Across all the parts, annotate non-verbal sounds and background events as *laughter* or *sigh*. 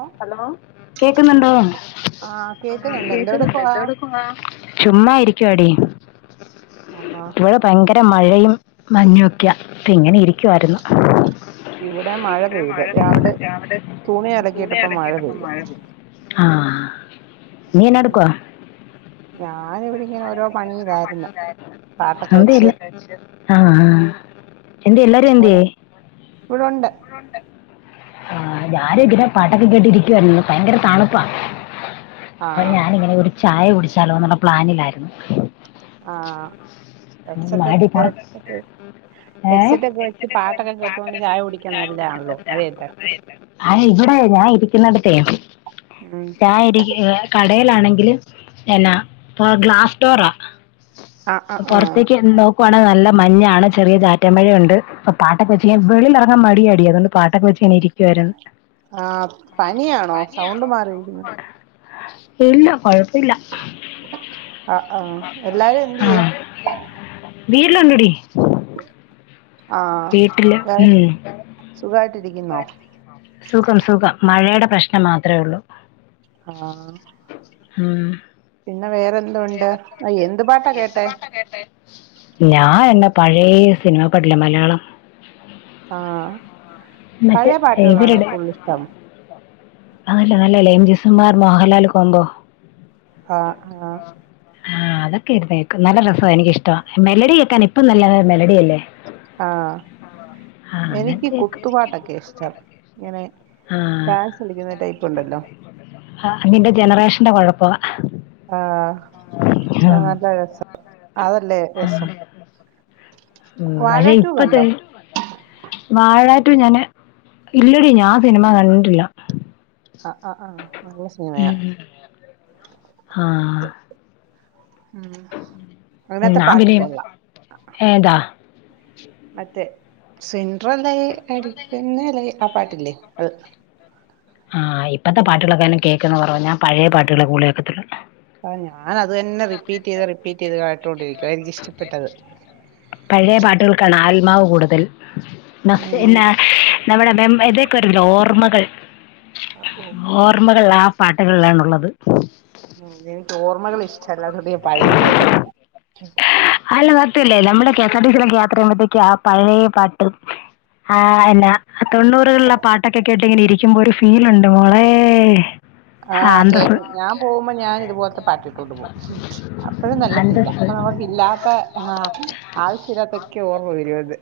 ഓ hello കേക്കുന്നുണ്ടോ? ആഹ് ആ കേക്കുന്നുണ്ട്. എന്തെടുക്കുവാ എന്തൊടുക്കുവാ? ചുമ്മായിരിക്കുവാടി ആഹാ ഇവിടെ ഭയങ്കര മഴയും മഞ്ഞൊക്കയ ഇപ്പ ഇങ്ങനെ ഇരിക്കുവായിരുന്നു മഴ പെയ്ത്. രാവിലെ തുണി അലക്കിയിട്ടപ്പ മഴ പെയ്ത് ആ നീ എന്നാ ഉം എടുക്കുവാ ഞാ ഞാനിവിടിങ്ങനോരോ വെച്ച് *unintelligible* ആ ആ എന്ത് എല്ലാരും എന്തേ ഇവിടെ ഇവിടൊണ്ട് ആ ഞാനിങ്ങനെ പാട്ടൊക്കെ കേട്ടിരിക്കുവായിരു ന്ന്. ഭയങ്കര തണുപ്പാ അപ്പൊ ആഹ് ഞാനിങ്ങനെ ഒരു ചായ കുടിച്ച് ചലോന്നുള്ള പ്ലാനില്ലായിരുന്നു ആഹ് ഹെഡ്സൊക്കെ മടി ഹെഡ്സൊക്കെ ഏയ് ഹെഡ്സെറ്റ് ഒക്കെ വെച്ച് പാട്ടൊക്കെ കേട്ടുകൊണ്ട് ചായ കുടിക്കാൻ നല്ലതാണല്ലോ മഴയത്ത് ഇവിടെ ഞാൻ *unintelligible* നടുകയം ഉം ദായിരിക്കുവാ ഇടയിലാണെങ്കില് എന്നാ ഇപ്പൊ ഗ്ലാസ്ഡോറ ആ ആ ആ ത്തേക്ക് നോക്കു ഇപ്പണെ നല്ല മഞ്ഞാണ്. ചെറിയ ചാറ്റമഴയൊണ്ട് പാട്ടൊക്കെവെച്ച് വെളിയിലിറാങ്ങാൻ മടിയാടി അതൊണ്ട് പാട്ടൊക്കെ വെച്ച് ഞാൻ ഇരിക്കുവായിരുന്നു ആ പനിയാണോ സൗണ്ട് മാറിയിരിക്കുന്നു ഇല്ല കൊഴപ്പമില്ല ആ ആ എല്ലാരും എന്തിയേ വീട്ടിടുണ്ടടീ ആ ഉം സുഖായിട്ടിരി സുഖം സുഖം മഴയുടെ പ്രശ്നം മാത്രമേ ഉള്ളൂ ആ ഉം. പിന്നെ വേറെഎന്തോ ഉണ്ട് എന്തു പാട്ടാ കേട്ടെ ഞാൻ എന്ന പഴയ സിനിമ പാട്ടില്ലേ മലയാളം ആ മറ്റേ പഴയ പാട്ടുകളാണോ ഇവരുടെ കൂടുതൽ ഇഷ്ടം അതല്ല നല്ലതല്ലേ M G Sreekumar Mohanlal combo ആ ആ ആ അതൊക്കെയിരുന്നു കേക്കും നല്ല രസമാണ് എനിക്കിഷ്ടം മെലഡി കേൾക്കാൻ ഇപ്പം നല്ല മെലഡി അല്ലേ ആ ആ എനിക്ക് അങ്ങനത്തെ കേൾക്കും കുത്തുപാട്ടൊക്കെ ഇഷ്ടം ഇങ്ങനെ ആഹ് ഡാൻസ് കളിക്കുന്ന ടൈപ്പ് ഉണ്ടല്ലോ നിന്റെ ജനറേഷന്റെ കുഴപ്പമാ ആ പക്ഷേ നല്ലരസ അതല്ലേ ആഹ് രസം ഉം വാഴ മഴ ടു ഇപ്പ ദേ. കണ്ടോ വാഴ ടു ഞാനെ ഇല്ലടി ഞാൻ സിനിമ കണ്ടിട്ടില്ല. ആഹ് ആഹ് ആഹ് നല്ല സിനിമയാ ഉം ആഹ് ഉം അതിനകത്തെ ഞാൻ പാട്ട് പിന്നെ കൊള്ളാം ഏതാ മറ്റേ. സെയിം അത്ര നല്ല. *unintelligible* പാട്ടില്ലേ അത്. ആഹ് ഇപ്പത്തെ പാട്ടുകളെക്കെ കേൾക്കുന്നു കുറവ്, ഞാൻ പഴയ പാട്ടുകളെ കൂടുതൽ കേൾക്കത്തൊള്ളൂ. ആ, ഞാൻ അത് തന്നെ റിപ്പീറ്റ് ചെയ്ത് റിപ്പീറ്റ് ചെയ്ത് കേട്ടോണ്ടിരിക്കുവാ എനിക്കിഷ്ടപ്പെട്ടത് പഴെ പാട്ടുകൾക്കാണ് ആൽ നാവ് കൂടുതൽ ഉം ന്നഹ് ന്നാ നമ്മുടെ മെം ഏതെക്കൊരു നോർമ്മകൾ ഓ ഓർമ്മകൾ ആഫ് പാട്ട്കള്ലാണുള്ളത് മ്മകളിഷ് ചെല്ലാത്തോണ്ടെ പഴയത് കേക്കത്തില്ല ട്ട്ല്ലേ നമ്മളെ കെ എസ് ആർ ടി സിയിലൊക്കെ യാത്ര യ്യുമ്പഴത്തേക്ക് ആഹ് പയേ പാട്ട് ആഹ് എന്നാ തെണ്ണൂറ്കള്ലെ പാട്ടൊക്കെ കേട്ടി ഇങ്ങനെരിക്കുമ്പോര് ആ ആഹ് ക്കെ അന്തസ്സ് ഞാ പോവുമ്പോ ഞാൻ ഇതുപോല്ത്തെ പാട്ടിട്ടോണ്ട് പോഉം ഉം അപ്പഴും നല്ല ഫീലാ. അന്തസ്സ് അപ്പൊ നമുക്ക് ഇല്ലാത്ത ആഹ് ആവശ്യല്ലാത്തെക്ക്യോ ഓർമ്മ വരും. അത്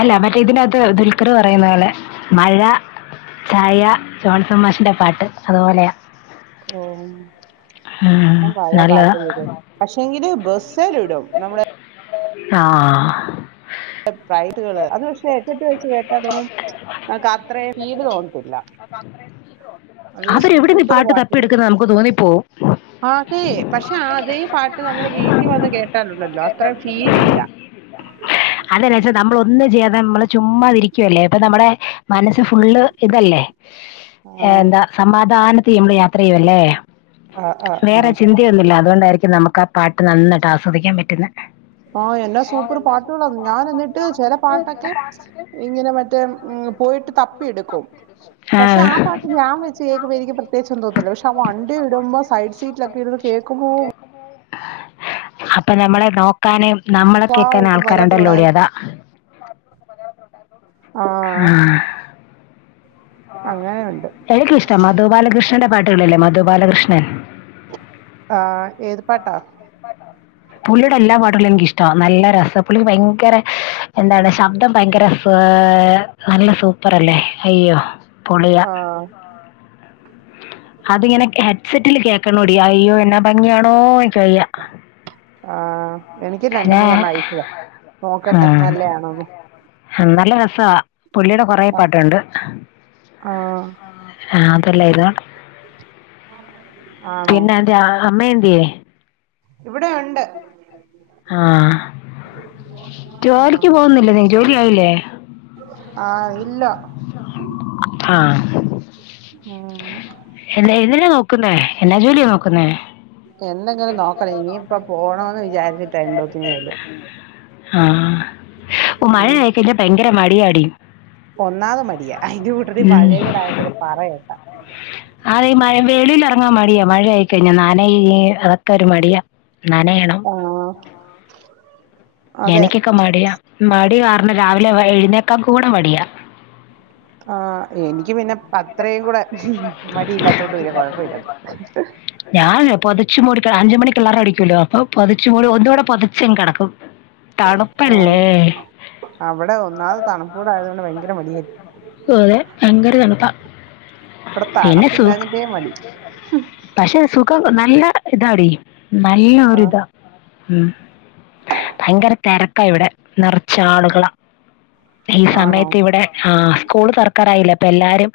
അല്ല മറ്റെ ഇതിന്റകത്ത് ദുൽക്കർ പറയുന്ന പോലെ മഴ, ചായ, ജോൺസൺമാഷിന്റെ പാട്ട്, അതുപോലെയാ ഓ ഉം, ഞാൻ പയേ പാട്ട് നല്ലതാ എ *unintelligible* യ്തു പക്ഷെങ്കിലും ബസ് എരുടും നമ്മുടെ ആ *unintelligible* അത് പക്ഷെ ഹെഡ്സെറ്റ് വെച്ച് കേട്ടാൽതന്നെ നമുക്ക് അത്രയും ഫീൽ തോന്നത്തില്ല നല്ല അവരെവിടെ നിന്ന് ഈ സൂപ്പർ പാട്ട് കള തപ്പിയെടുക്കുന്നത് നമുക്ക് തോന്നിപ്പോവും അതെ പക്ഷെ അതേ പാട്ട് നമ്മള് വീട്ടിൽ വന്ന് വിട്ടിൽ കേട്ടാലുണ്ടല്ലോ വന്ന് അത്രയും കേട്ടാലുണ്ടല്ലോ ഫീലില്ല ഫിലില്ല ആ അതെന്നാച്ചാൽ നമ്മള് ഒന്നും ചെയ്യാതെ നമ്മള് ചുമ്മാതിരിക്കുവല്ലേ അപ്പ നമ്മുടെ മനസ്സ് ഫുള്ള് ഇതല്ലേ ആ എന്താ സമാധാന ത്തിൽ നമ്മള് യാത്ര ചെയ്യുവല്ലേ ആ ആ ആ വേറെ ചിന്തയൊന്നു ഇല്ല അതുകൊണ്ടായിരിക്കു നമുക്ക് ആ പാട്ട് നന്നായിട്ട് ആസ്വദി ആസ്വദിക്കാൻ പറ്റുന്ന ആ എന്നാ സൂപ്പർ പാട്ടുകളാ ഞാൻ എന്നിട്ട് ചില പാട്ടൊക്കെ ഇങ്ങനെ മറ്റേ പോയിട്ട് തപ്പിയെടുക്കും പക്ഷെ ആ പാട്ട് ഞാൻ വെച്ച് കേൾക്കുമ്പോൾ എനിക്ക് പ്രത്യേകിച്ചൊന്നും തോന്നത്തില്ല പക്ഷെ ആ വണ്ടി ഇടുമ്പോ സൈഡ് സീറ്റിലൊക്കെ ഇരുന്ന് കേൾക്കുമ്പോ അപ്പൊ നമ്മളെ നോക്കാനെ നമ്മളെ കേക്കാൻ വാവ് വല്ലാത്തൊരു ആൾക്കാരുണ്ടല്ലോടി അതാ ആ മൂ അങ്ങനെയുണ്ട് എനിക്കിഷ്ട മധു ബാലകൃഷ്ണ നല്ല പാട്ടുകളല്ലേ മധു ബാലകൃഷ്ണൻ ആ ഏത് പാട്ടാ പുള്ളിയുടെ എല്ലാ പാട്ടുകളും എനിക്കിഷ്ട നല്ല രസാ പുള്ളിക്ക് ഭയങ്കര എന്താണ് ശബ്ദം ഭയങ്കര സ്ലോ നല്ല സൂപ്പറല്ലേ പൊളിയാ ആ അതിങ്ങനെ ഹെഡ്സെറ്റില് കേക്ക കേൾക്കണോടി അയ്യോ എന്നാ ഭംഗിയാണോ വയ്യ ആ എനിക്ക് രണ്ട് മൂന്നെണ്ണം അയച്ചതാ *unintelligible* നോക്കട്ടെ നല്ലയാണോന്ന് ഹാ നല്ല രസവാ പുള്ളിടെ കൊറേ ആ പാട്ടുണ്ട് ആ, അതല്ല ഇത് ആണോ പിന്നെ എന്റെ അമ്മ എ ന്തിയെ? ഇവിടെ ഉണ്ട് ആഹ് ആ ജോലിക്ക് പോവുന്നില്ലേ നീ ജോലി ആയില്ലേ ആ ഇല്ല ആഹ് ഉം *unintelligible* നോക്കുന്നേ എന്നാ ജോലിയാ നോക്കുന്നേ എന്തെങ്കിലും നോക്കണം ഇനിയിപ്പ പോണോന്ന് വിചാരിച്ചിട്ടാ എന്തോത്തിനേലും ആഹ് മഴ ആയിക്കഴിഞ്ഞാ ഭയങ്ക മടിയാടി ഒന്നാതെ മടിയാ, അതിന്റെ കൂട്ടത്തി ഉം. മഴേം കൂടെ ആയാ പിന്നെ പറയണ്ട അതെ മഴേ *unintelligible* ങ്ങാ മടിയാ മഴ ആയിക്കഴിഞ്ഞ നനയില്ലെ അതൊക്കെ ഒരു മടിയാ നനയണം ആ എനിക്കൊക്കെ മടിയാ മടി കാ ര്ണ രാവിലെ വൈ എഴുന്നേക്കാൻ കൂടെ മടിയാ ആ എനിക്ക് പിന്നെ അത്രേം കൂടെ മടിയില്ലാത്തോണ്ട് പിന്നെ കൊഴപ്പമില്ലത് ഞാൻ പൊതച്ചു മൂടി അഞ്ച് മണിക്കലാറം അടിക്കൂല്ലോ അപ്പൊ പൊതച്ചു മൂടി ഒന്നുകൂടെ പൊതച്ചങ്ങ് കിടക്കും ആ തണുപ്പല്ലേ! അവിടെ ഒന്നാത് തണുപ്പൂടെ ആയതുകൊണ്ട് ഭയങ്കര മടിയ ഓ, അതെ. ഭയങ്കര തണുപ്പാ. ഇവിടെ പിന്നെ സു തണുപ്പില്ലാഞ്ഞിട്ടേ മടി ഹും പക്ഷെ സുഖം നല്ല ഇതാടി നല്ല ഒരു ഇതാ ഉം ഭയങ്കര തിരക്കാ ഇവിടെ നിറച്ച് ആളുകളാ ഈ ആണോ സമയത്ത് ഇവിടെ ആ സ്കൂള് തുറക്കാറായില്ലേ അപ്പൊ എല്ലാരും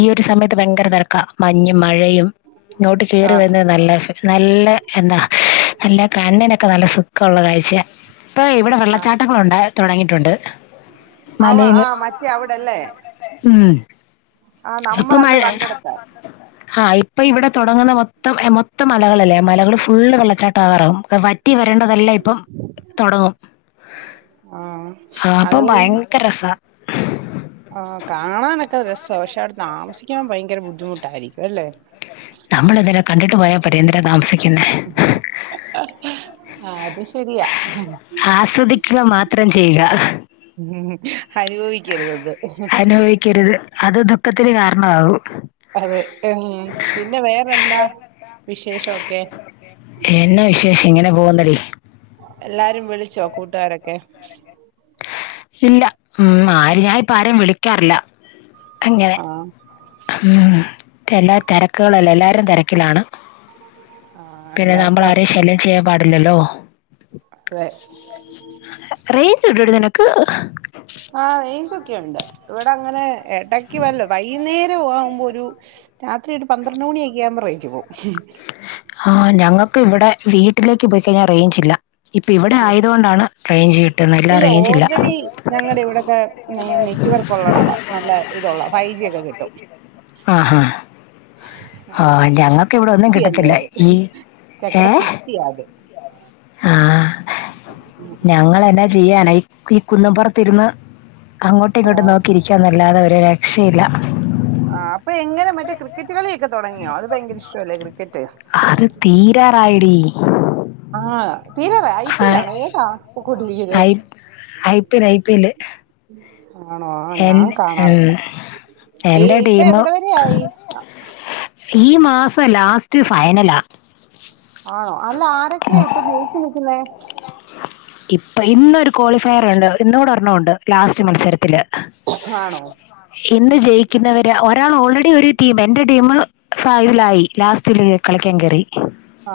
ഈ ഒരു സമയത്ത് ഭയങ്കര തെരക്കാ മഞ്ഞും മഴയും ഇങ്ങോട്ട് കേറി ആഹ് വരുന്നത് നല്ല നല്ല എന്താ നല്ല കണ്ണിന് ക്കെ നല്ല സുഖള്ള കാഴ്ചയാ ഇപ്പൊ ഇവിടെ ആഹ് വെള്ളച്ചാട്ടങ്ങള് ഉണ്ടെ തുടങ്ങിയിട്ടുണ്ട് അവ മലേന്ന് ആഹ് മറ്റേ അവിടെല്ലേ ഉം ആഹ് ഇപ്പ മഴ നമ്മളന്ന് കണ്ടെടുത്ത ആ ഇപ്പ ഇവിടെ തുടങ്ങുന്ന മൊത്തം എ മൊത്തം മലകളല്ലേ അ മലകൾ ഫുള്ള് വെള്ള ചാട്ടാകാറാകും വറ്റി വരേണ്ടതെല്ല ഇപ്പം തുടങ്ങും ആഹ് ആ അപ്പൊ അത് കഴിഞ്ഞ് ഭയങ്കര രസാ സ പക്ഷെ അവ്ടെ താമസിക്കാൻ ഭയങ്കര ബുദ്ധിമുട്ടായിരിക്കും അല്ലേ നമ്മൾ എന്തിനാ കണ്ടിട്ട് പോയാ പോരേ എന്തിനാ താമസിക്ക അത് ശരിയാ ആസ്വദിക്കുക മാത്രം ചെയ്യുക അനുഭവിക്കരുതെന്ന് അതത ക്കത്തിന് കാരണമാകു വേറെ എന്താ വിശേഷൊഒക്കെ എന്നെ വിശേഷം ഇങ്ങനെ പോകുന്നടി എല്ലാരും വിളിച്ചോ കൂട്ടുകാരൊക്കെ ഇല്ല ഉം ആര് ഞാൻപ്പ ആരേം വിളിക്കാറില്ല ആ ആ എല്ലാ തിരക്കുകളല്ല എല്ലാവാരും തിരക്കിലാണ് ആ പിന്നെ എല്ലാർക്കും നമ്മളാരേം ശല്യം ചെയ്യ പാടില്ലല്ലോ അതെ. റേഞ്ച് ഉണ്ടോടി നിനക്ക് ആ റേഞ്ചൊക്കെ ഒണ്ട് ഇവിടെ അങ്ങനെ എടക്ക് വല്ലോം വൈകുന്നേരവാവുമ്പോ ഒരു രാത്രി ഒരു പന്ത്രണ്ട് മണിയൊക്കെ ആകുമ്പോ റെയ് പോവും ഹാ ഞങ്ങ ക്ക്‌ ഇവിടെ വീട്ടിലേക്ക് പോയിക്കഴിഞ്ഞാൻ റേയ്ഞ്ചില്ല ഹോ ഇല്ല ഓൾറെഡി ഞങ്ങടെ ഇവിടൊക്കെ നെ നെറ്റ്‌വർക്ക് ഉള്ളടവാ നല്ല ഇതൊള്ള ഫൈവ് ജി ഒക്കെ കിട്ട ആ ആ ആ ഞങ്ങൾക്ക് ഇവിടെ ഒന്നും സിറ്റി അല്ലേ കിട്ടത്തില്ല അത് ഈ ഞങ്ങടെ ഏ സിറ്റി ആ അത് ആ ഞങ്ങൾ എന്നാ ചെയ്യാന ഈ കുന്നും പൊർത്ത് ഇര്ന്ന് അങ്ങോട്ടും ആ. ഇങ്ങട്ടും നോക്കിയിരിക്കാന്നല്ലാതെ ഒര് ര ക്ഷില്ലാ ആ അപ്പൊ എങ്ങനെ മറ്റേ ക്രിക്കറ്റ് കളിയൊക്കെ തൊടങ്ങിയോ അത് ഭയങ്കര ഇഷ്ടവല്ലേ ക്രിക്കറ്റ് അത് തീരാറായിടി ആ തീരാറായോ ഐ പി എൽ ആണോ ഏതാ പൊക്കൊണ്ടിരിക്കിന്നെ I P I P L ആണോ ആ ഞാൻ കാണാറില്ല ഇ എന്റെ ഇപ്പെ ടീം എവിടെ വരെ ആയി ഈ മാസം ലാസ്റ്റ് ഫൈനലാ ആണോ അല്ല ആരൊക്കെ ഇപ്പം ജയിച്ച് നിക്ക്‌ന്നേ ഇപ്പൊ ഇന്നൊരു ക്വാളിഫയർ ഉണ്ട് ഇന്നുകൂടെ ഒരെണ്ണം ഉണ്ട് ലാസ്റ്റ് മത്സരത്തിൽ ആണോ ഇന്ന് ജയിക്കുന്നവര് ഒ ഒരാൾ ഓൾറെഡി ഒരു ടീം എന്റെ ടീം ഫൈനലായി ലാസ്റ്റ് ൽ കളിക്കാൻ കേറി ആ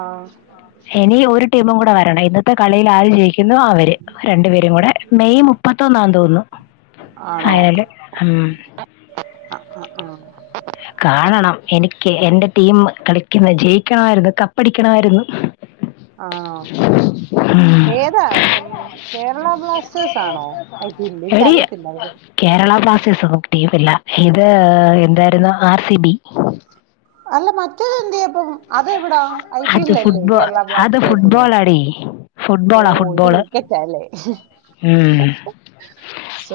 എനി ഒരു ടീമും കൂടെ വരണം ഇന്ന് കളീൽ ആര് ജയിക്കുന്നു അവര് രണ്ടുപേരും കൂടെ മെയ് മുപ്പത്തൊന്നാന്ന് തോന്നുന്നു ആണോ ഫൈനൽ ഉം ആ, ആ, ആ. കാണണം എനിക്ക് എ എന്റെ ടീം കളിക്കുന്നെ ജയിക്കണമായിരുന്നു കപ്പടിക്കണാമായിരുന്നു ആണോ ഉം. ഏതാ ഉം കേരള ബ്ലാസ്റ്റേഴ്സ് ആണോ ഐ പി എൽ എനിക്കറിയത്തില്ല ഇത് ബ്ലാസ്റ്റേഴ്‌സ്ൻ ഒന്നും ടീമില്ല ഇത് എന്തായിരുന്നു ആർ സി ബി അല്ല മറ്റേത് എന്തിയെ അപ്പം അത് എവ്ടാ ഐ പി അത് എല്ലിൽ അല്ലേ ഫുട്ബോൾ കേരള അത് ബ്ലാസ്റ്റേഴ്സിൻ ഫുട്ബോളാടി ഫുട്ബോളാ ഫുട്ബോള് ഉം.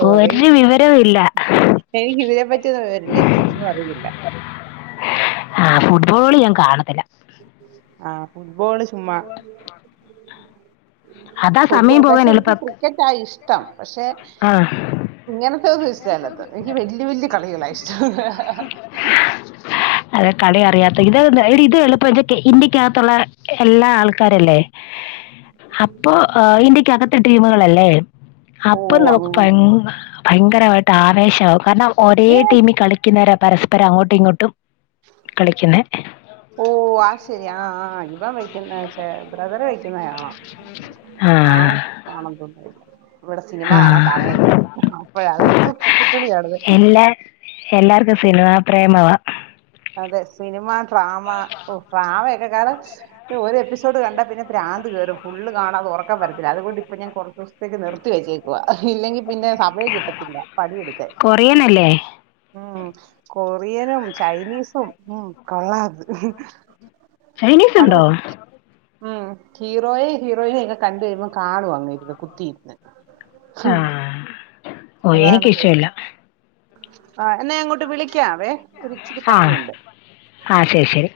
ഒരു വിവരവും ഇല്ല ആ ഫുഡ് ബോൾ ഞാൻ കാണത്തില്ല ആ ഫുട്ബോള് ചുമ്മാ അതാ സമയം ഫുട്ബോൾ പോകാൻ പക്ഷെ എനിക്ക് എളുപ്പം ക്രിക്കറ്റാ ഇഷ്ടം പക്ഷെ ആ ഇങ്ങനത്തെ ഒന്നും ഇഷ് ട്ട ഇല്ലാത്തെ എനിക്ക് വല്യ വല്യ കളികളാ ഇഷ്ടം അത് കളി അറിയാത്തെ ഇത് ത് എടി ഇത് എളുപ്പാ ഇതൊക്കെ ഇന്ത്യ ത്തുള്ള എല്ലാ ആൾക്കാരല്ലേ അപ്പോ ഇന്ത്യക്കകത്ത് ടീമുകളല്ലേ ഓ അപ്പൊ നമക്ക് അങ്ങനെ ഭയ- ഭയങ്കരമായിട്ട ശവും ണം *unintelligible* ഒരേ ഏ ടീമിൽ കളിക്കുന്നേരം പരസ്പരം അങ്ങോട്ടും ഇങ്ങോട്ടും കളിക്കുന്നത് ഓ ആ ശരി ആ ആ ഇപ്പ വെക്കുന്ന ബ്രദർ വെക്കു- കാണാം ആ കാണൻ തോന്ന ഇവിടെ സിനിമ ആ കാണാൻ സമയ ഇല്ലാണ്ട് അപ്പോഴാണ് ക്രിക്കറ്റ് കളി കാണത് എല്ലാ എല്ലാവർക്കും സിനിമാ പ്രേമവാ അതെ സിനിമ ഡ്രാമ ഡ്രാമ കാണം നോ ഒരു എപ്പിസോഡ് കണ്ടാ പിന്നെ പ്ര്രാന്ത് കയറും ഫുൾ കാണാതെ ഉറക്കം പരത്തി അതുകൊണ്ട് ഇപ്പ ഞാൻ കുറച്ച് ദിവസത്തേക്ക് നിർത്തി വെച്ചേക്ക ഇല്ലെങ്കിൽ പിന്നെ സമയം കിട്ടത്തില്ല പണിയെടുക്ക കൊറിയൻ അല്ലേ ഉം കൊറിയനും ചൈനീസ് സും ഉം കൊള്ളാം ത് ചൈനീസ് ഉണ്ടോ ഉം ഹീറോയ ഹീറോയിനെ ഇക്കെ കണ്ട വരുമ്പോം കാണും അങ്ങ് ഇരുന്ന് കുത്തിയിരുന്ന് ആഹ് ഓ എനിക്ക അതാണ് കൊഴ ഇഷ്ടമല്ല ആ എന്നാ അങ്ങോട്ട് വിളിക്കാവേ ഒരിച്ചിരി ആഹ് പണിയുണ്ട് ആഹ് ശരി ശരി